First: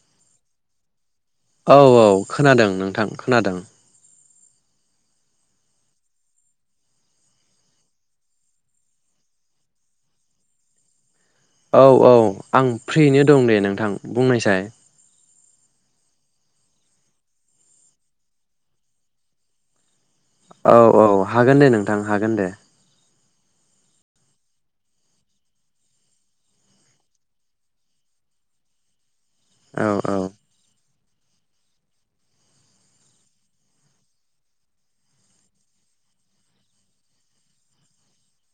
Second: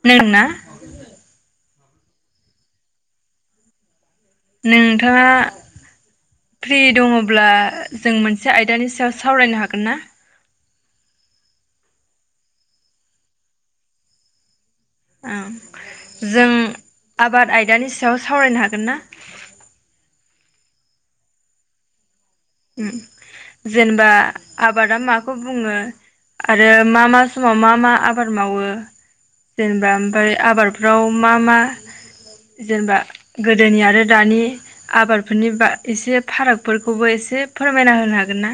खोनादोंना? औ औ खोनादों नोंथां खोनादों। नोंथाङा फ्रि दङब्ला जों मोनसे आयदानि सायाव सावरायनो हागोन ना? औ औ आं फ्रिनो दं दे नोंथां बुंनायसाय। औ जों आबाद आयदानि सायाव सावरायनो हागोन ना? औ औ हागोन दे नोंथां। हागोन दे ओम। जेनेबा आबादा माखौ बुङो आरो मा मा समाव मा मा आबाद मावो? औ जेनेबा औ ओमफ्राय आबादफ्राव मा मा जेनेबा गोदोनि आरो दानि आबादफोरनि बा एसे फारागफोरखौबो एसे से फोरमायना होनो हागोन ना?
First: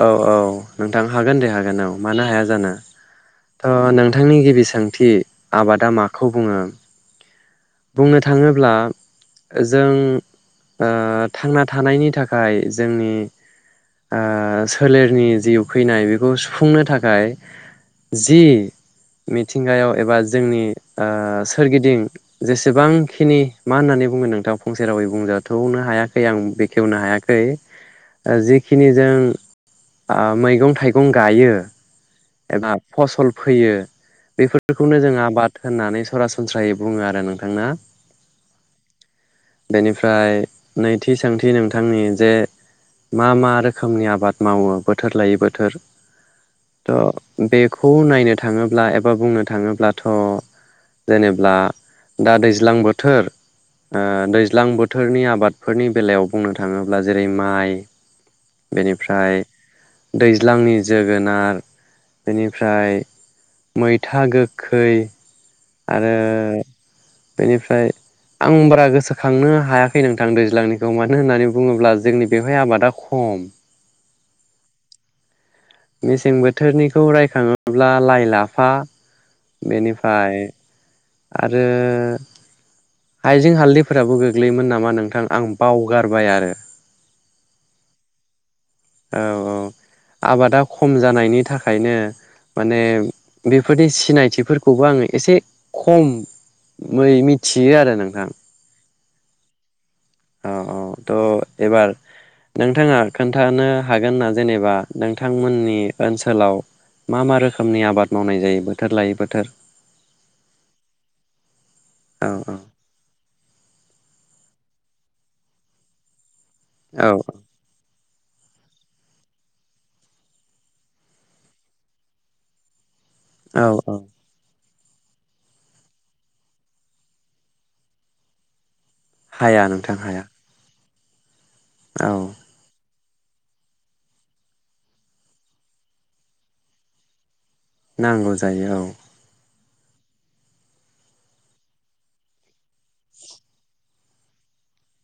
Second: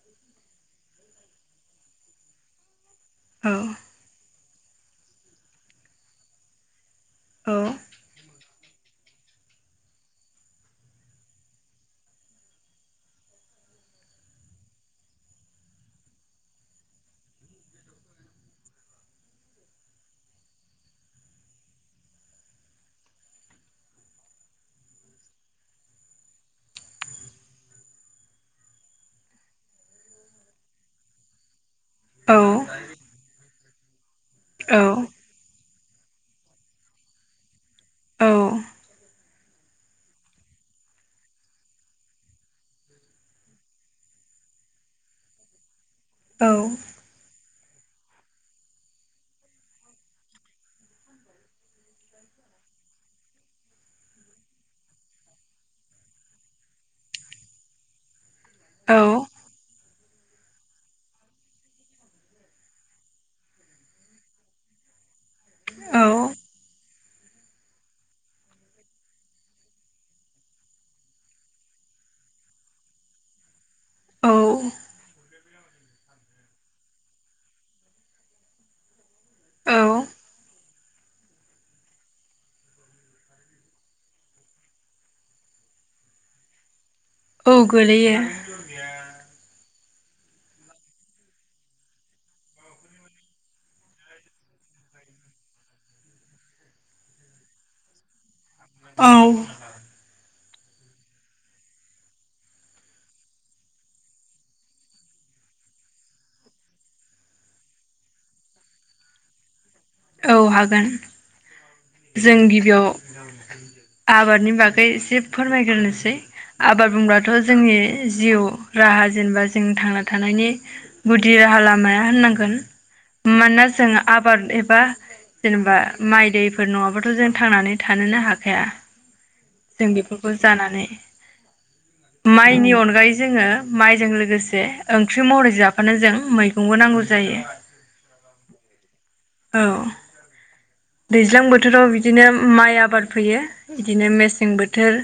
औ औ नोंथां हागोन दे हागोन औ मानो हाया जानो। थ' नोंथांनि गिबि सों थि आबादा माखौ बुङो? बुंनो थाङोब्ला जों ओ थांना थानायनि थाखाय जोंनि ओ सोलेरनि जि उखैनाय बेखौ सुफुंनो थाखाय जि मिथिंगायाव एबा जोंनि ओ सोरगिदिं जेसेबांखिनि मा होननानै बुङो नोंथां फंसे रावै बुंजाथ'नो हायाखै आं बेखेवनो हायाखै ओ जि जिखिनि जों आ मैगं-थाइगं गायो औ एबा फसल फैयो औ बेफोरखौनो जोङो आबाद होननानै सरासनस्रायै बुङो आरो नोंथांना? औ। बेनिफ्राय नैथि सोंथि नोंथांनि जे मा मा रोखोमनि आबाद मावो बोथोर लायै बोथोर? औ। थ' बेखौ नायनो थाङोब्ला एबा बुंनो थाङोब्लाथ' जेनेब्ला दा दैज्लां बोथोर ओ दैज्लां बोथोरनि आबादफोरनि बेलायाव बुंनो थाङोब्ला जेरै माइ औ बेनिफ्राय दैज्लांनि जोगोनार बेनिफ्राय मैथा गोखै आरो औ बेनिफ्राय आं बारा गोसोखांनो हायाखै नोंथां दैज्लांनिखौ मानो होननानै बुङोब्ला जोंनि बेवहाय आबादा खम औ मेसें बोथोरनिखौ रायखाङोब्ला लाइ लाफा औ बेनिफाय आरो हाइजें हालदैफोराबो गोग्लैयोमोन नामा नोंथां आं बावगारबाय आरो औ गोलैयो औ आबादा खम जानायनि थाखायनो माने बेफोरनि सिनायथिफोरखौबो आङो एसे खम मै मिथि बियो आरो नोंथां औ औ औ थ' एबार नोंथाङा खोन्थानो हागोन ना जेनेबा नोंथांमोननि ओनसोलाव मा मा रोखोमनि आबाद मावनाय जायो बोथोर लायै बोथोर? औ हागोन औ जों औ गिबियाव आबादनि बागै एसे फोरमायग्रोनोसै आबाद औ बुंब्लाथ' जोंनि जिउ राहा जेनेबा जों थांना थानायनि गुदि राहा लामाया होननांगोन औ मानोना औ जोङो आबाद एब बा जेनेबा माय दैफोर नङाबाथ' जों थांनानै थानोनो हाखाया हाया जों नोंथां हाया बेफोरखौ जानानै औ माइनि अनगायै जों जोङो माइजों लोगोसे ओंख्रि महरै जाफानो जों मैगंबो नांगौ जायो नांगौ जायो औ औ दैज्लां बोथोराव बिदिनो माइ आबाद फैयो बिदिनो मेसें बोथोर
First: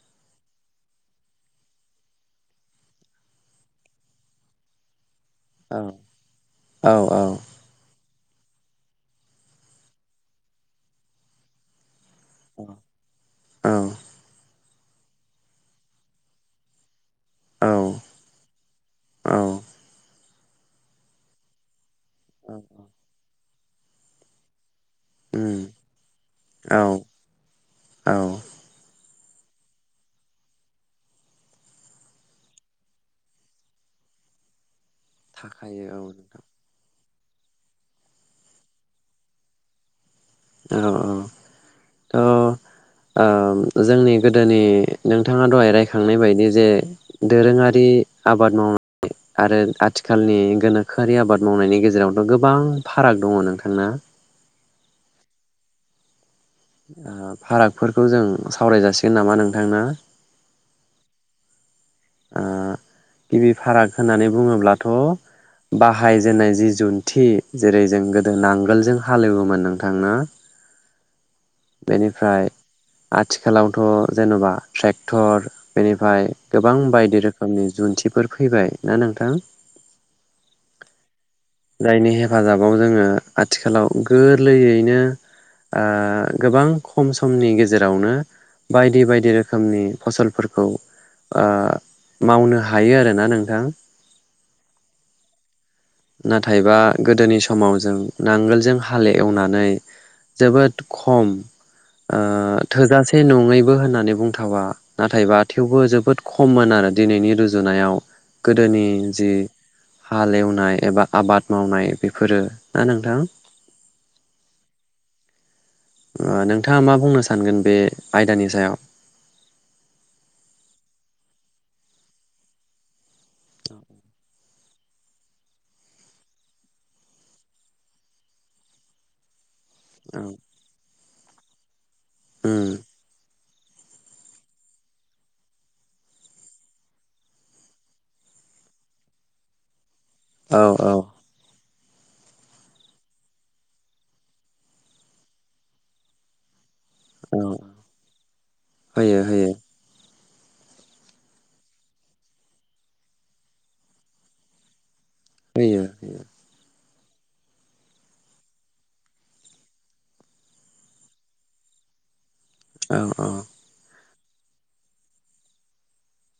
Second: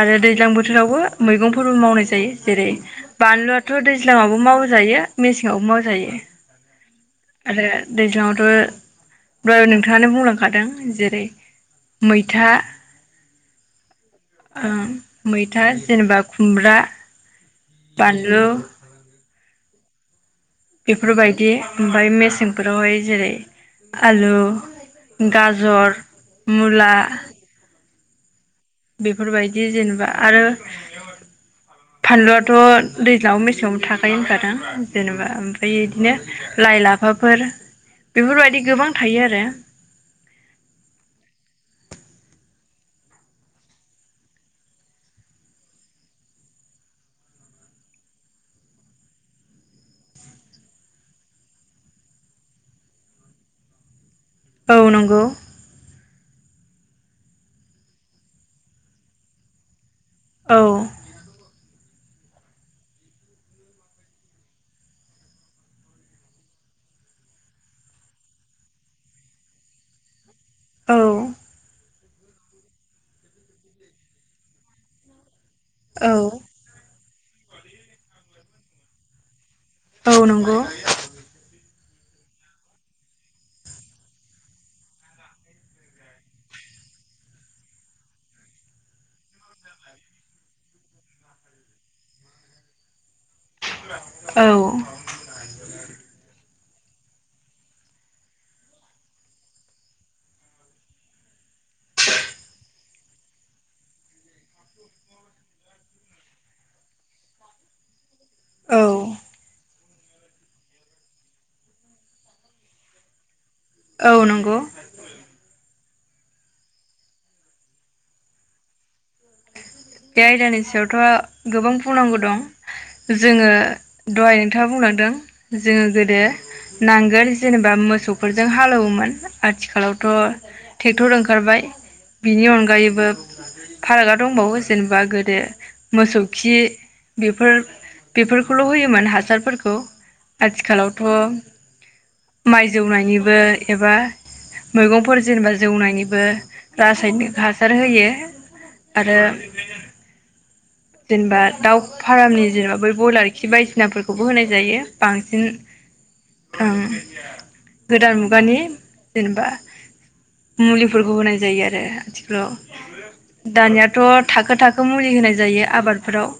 आरो दैज्लां बोथोरावबो मैगंफोरबो मावनाय जायो जेरै बानलुआथ' दैज्लङावबो मावजायो मेसेङावबो औ मावजायो औ औ आरो दैज्लावथ' दथ नोंथाङानो बुंलांखादों जेरै मैथा औ ओ मैथा जेनेबा खुमब्रा बानलु औ बेफोरबायदि ओमफाय मेसेंफोरावहाय जेरै आलु गाजर औ मुला औ बेफोरबायदि जेनेबा आरो फानलुआथ' दैज्लां आवबो मेसेङावबो थाखायो होनखा ना जेनेबा ओमफ्राय थाखायो औ बिदिनो लाइ लाफा बेफोर बेफोरबायदि गोबां थायो आरो। औ औ औ जोंनि गोदोनि नोंथाङा दहाय रायखांनाय बायदि जे दोरोङारि आबाद मावनाय आरो आथिखालनि गोनोखोआरि आबाद मावनायनि गेजेरावथ' गोबां फाराग दङ नोंथांना। औ नंगौ। आ फारागफोरखौ जों सावराय जासिगोन नामा नोंथां ना? औ। गिबि फाराग होननानै बुङोब्लाथ' बाहायजेननाय जि जुन्थि जेरै जों गोदो नांगोलजों हालेवोमोन नोंथांनो ना। औ। बेनिफ्राय आथिखालावथ' जेन'बा ट्रेक्टर। औ बेनिफ्राय गोबां बायदि रोखोम [unintelligible] जुन्थिफोर फैबाय ना नोंथां औ नंगौ। जायनि हेफाजाबाव जोङो आथिखालाव गोरलैयैनो ओ। गोबां खम समनि गेजेरावनो बायदि बायदि रोखोमनि फसलफोरखौ मावनो हायो आरोना नों औ। नाथायबा गोदोनि समाव जों नांगोलजों हाल एवनानै जोबोद खम ओ थोजासे नङैबो होननानै बुंथावा नाथायबा थेवबो जोबोद खममोन आरो दिनैनि रुजुनायाव। औ गोदोनि जि। हाएवनाय एबा आबाद मावनाय बेफोरो ना नोंथां। औ नंगौ। नोंथाङा मा बुंनो सानगोन बे आयदानि सायाव? बे आयदानि सायावथ' गोबां बुंनांगौ दं जोङो दहाय नोंथाङा बुंलांदों जोङो गोदो नांगोल जेनेबा मोसौफोरजों हालोवोमोन। आथिखालावथ' औ ट्रेक्टर ओंख खारबाय। बिनि उम अनगायैबो फारागा दंबावो जेनेबा गोदो मोसौ खि बेफोर बेफोरखौल' होयोमोन हासारफोरखौ औ औ आथिखालावथ' माइ जौनायनिबो एबा मैगंफोर जेनेबा जौनायनिबो औ रासायनिक हासार होयो आरो होयो होयो जेनबा दाउ फारामनि जेनेबा बै बयलार खि बायदिसिनाफोरखौबो होनाय जायो। बांसिन होयो होयो ओं। गोदान मुगानि जेनेबा मुलिफोरखौ होनाय जायो आरो आथि खालाव औ औ दानिया थ' थाखो थाखो मुलि होनाय जायो आबादफोराव।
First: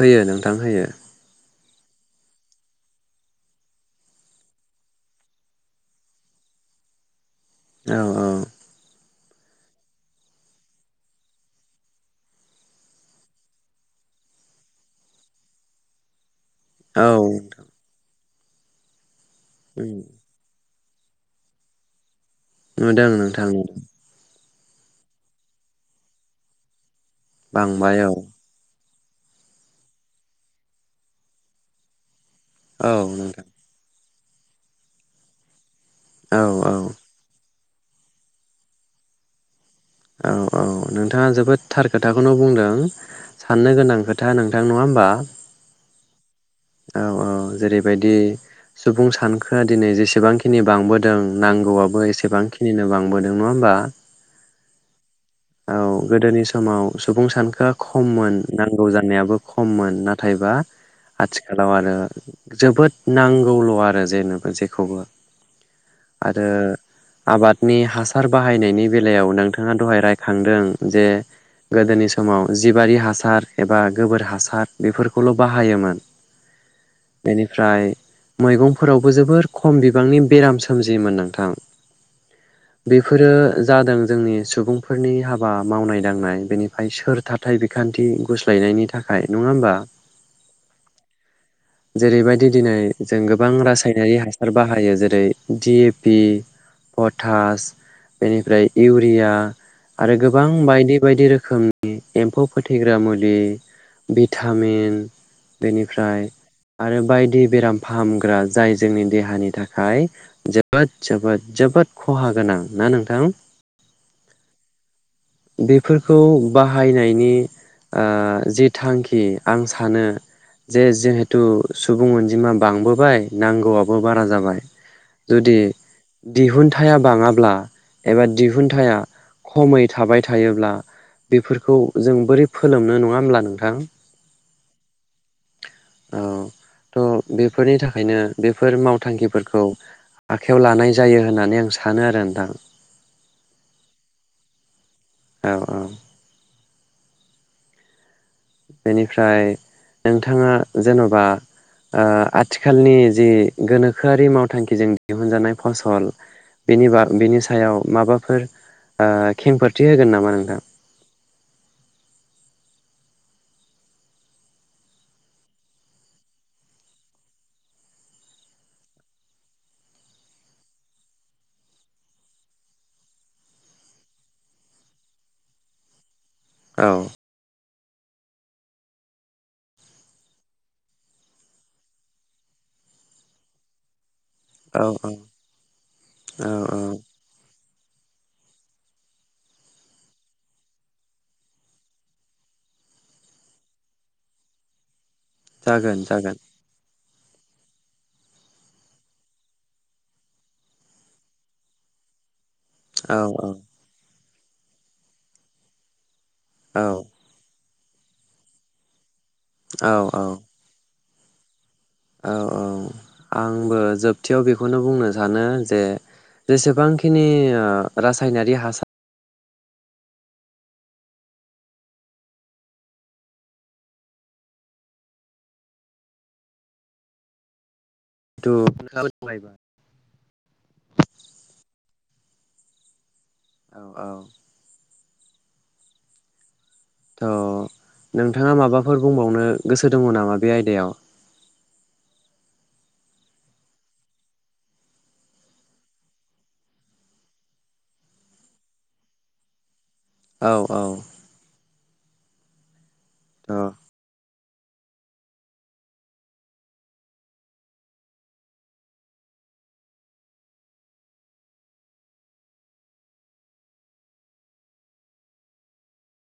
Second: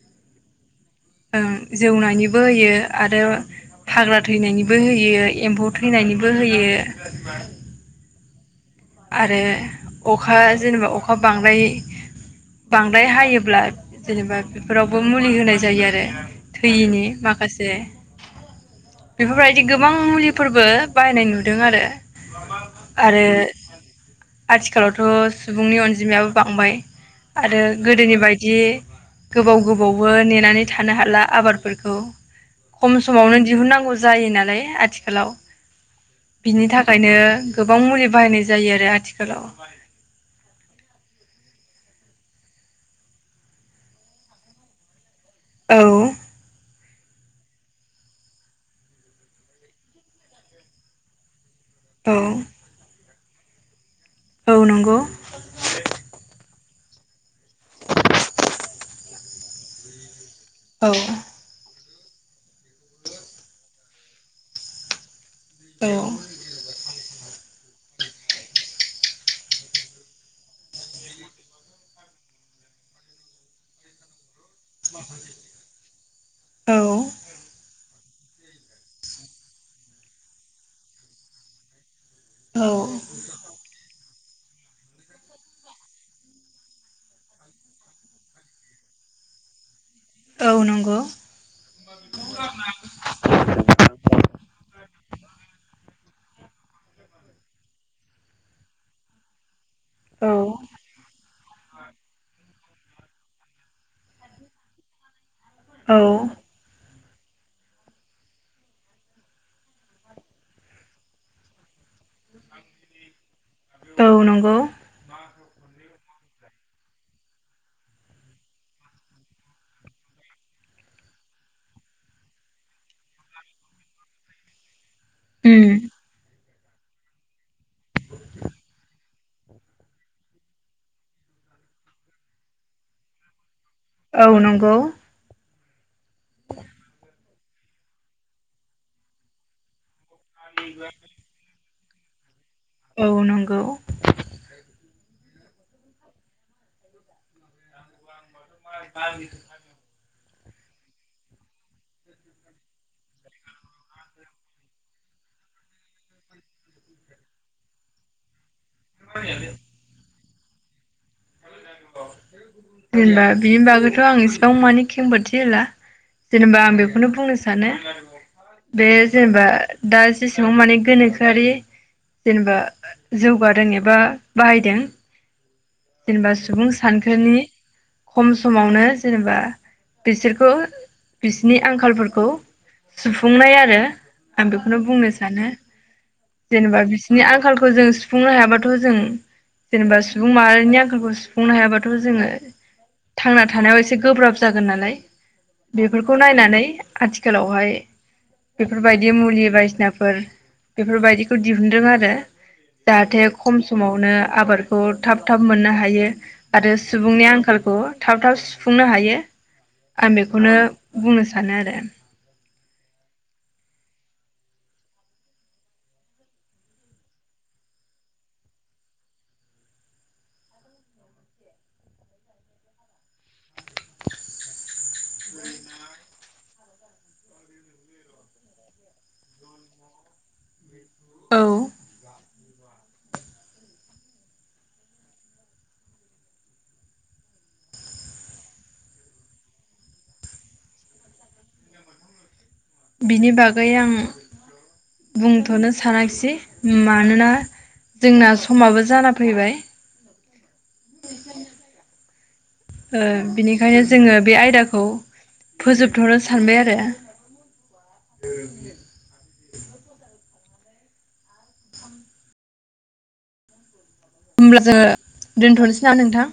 होयो नोंथां होयो। ओं जौनायनिबो होयो आरो हाग्रा थैनायनिबो होयो एम्फौ थैनायनिबो होयो औ औ। आरो अखा जेनेबा अखा बांदाय बांद्राय हायोब्ला जेनेबा बेफोरावबो मुलि होनाय जायो आरो थैयिनि औ माखासे बेफोरबायदि उम गोबां मुलिफोरबो बाहायनाय नुदों आरो नुदों आरो नोंथां नुदों। आथिखालावथ' सुबुंनि अनजिमायाबो बांबाय आरो बांबाय औ गोदोनि बायदि। गोबाव गोबावबो नेनानै थानो हाला आबादफोरखौ औ खम समावनो नोंथां दिहुननांगौ जायो नालाय आथिखालाव औ बिनि औ थाखायनो गोबां मुलि बाहायनाय जा जायो आरो आथिखालाव। औ औ नोंथाङा जोबोद थार खोथाखौनो बुंदों साननो गोनां खोथा नोंथां नङा होम्बा? औ। औ औ जेरैबायदि सुबुं सानखोआ दिनै जेसेबांखिनि बांबोदों नांगौआबो औ एसेबांखिनिनो बां बोदों नङा होमबा? औ नंगौ औ गोदोनि स समाव सुबुं सानखोआ खममोन नांगौ जानायाबो खममोन ना थायबा औ आथिखालाव आरो जोबोद नांगौल आरो जेनोबो जेखौबो औ आरो आबादनि हासार बाहायनायनि बेलायाव नों थाङा दहाय रायखांदों जे गोदोनि समाव जिबारि हासार एबा गोबोर हासार बेफोरखौल बाहायोमोन। औ बेनिफ्राय मैगंफोरावबो जोबोर खम बिबांनि बेराम सोमजियोमोन नोंथां। बेफोरो जादों जोंनि सु सुबुंफोरनि हाबा मावनाय दांनाय बेनिफ्राय सोर थाथाय बिखान्थि गुस्लायनायनि थाखाय नङा होमबा? औ नंगौ जेरैबायदि दिनै जों गोबां रासायनारि हासार बाहायो जेरै दि ए पि, पटास, बेनिफ्राय इउरिया आरो औ गोबां बायदि बायदि रोखोमनि एम्फौ फोथैग्रा मुलि भिटामिन औ बेनिफ्राय आरो बायदि बेराम फाहामग्रा जाय जोंनि देहानि थाखाय जोबोद जोबोद जोबोद खहा गोनां ना नोंथां? औ नंगौ बेफोरखौ बाहायनायनि जि थांखि आं सानो जे जिहेथु सुबुं अनजिमा बांबोबाय नांगौआबो बारा जाबाय। जुदि उम दिहुनथाया बाङाब्ला एबा दिहुनथाया खमै थाबाय थायोब्ला बेफोरखौ जों बोरै फोलोमनो नङा होमब्ला नोंथां। औ नंगौ। औ थ बेफोरनि थाखायनो बेफोर मावथांखिफोरखौ आखायाव लानाय जायो होननानै आं सा सानो आरो नोंथां। औ नंगौ। औ औ बेनिफ्राय नों थाङा जेनबा आ आथिखालनि जि गोनोखोआरि मावथांखिजों दिहुनजानाय फसल बिनि बा बिनि सायाव माबाफोर आ खेंफोरथि होगोन नामा नों? [inaudible] जेनेबा बिनि बागैथ' आं इसिबां माने खेंफोरथि होला जेनेबा आं बेखौनो बुंनो सानो बे जेनेबा दा जेसेबां माने गोनोखोआरि जेनेबा जौगादों एबा बाहायदों जेनेबा सुबुं औ सानखोनि खम समावनो जेनेबा बिसोरखौ बिसिनि आंखालफोरखौ सुफुंनाय आरो आं बेखौनो औ बुंनो सानो औ औ जेनेबा बिसिनि आंखालखौ खौ जों सुफुंनो हायाबाथ' जों जेनेबा सुबुं मा बेनि आंखालखौ सुफुंनो हायाबाथ' जोङो थांना थानायाव एसे गोब्राब जागोन नालाय। जागोन बेफोरखौ जागोन नायनानै आथि खालावहाय बेफोरबायदि मुलि बायदिसिनाफोर बेफोरबायदिखौ दिहुनन्दों आरो औ जाहाथे औ खम समावनो आबादखौ थाब थाब मोननो हायो। आरो औ सुबुंनि आंखालखौ थाब थाब सुफुंनो हायो। औ आं बेखौनो बुंनो सानो आरो औ औ आंबो जोबथियाव बेखौनो बुंनो सानो जे जेसेबांखिनि ओ रासायनारि हासार [unintelligible] औ औ औ थ' नोंथाङा माबाफोर बुंबावनो गोसो दङ नामा बे आयदायाव बिनि बागै आं बुंथ'नो सानाखिसै मानोना जोंना समाबो जाना फैबाय। औ औ ओ थ' बिनिखायनो जोङो बे आयदाखौ फोजोबथ'नो सानबाय आरो होमब्ला जो दोनथ'नोसै नामा नोंथां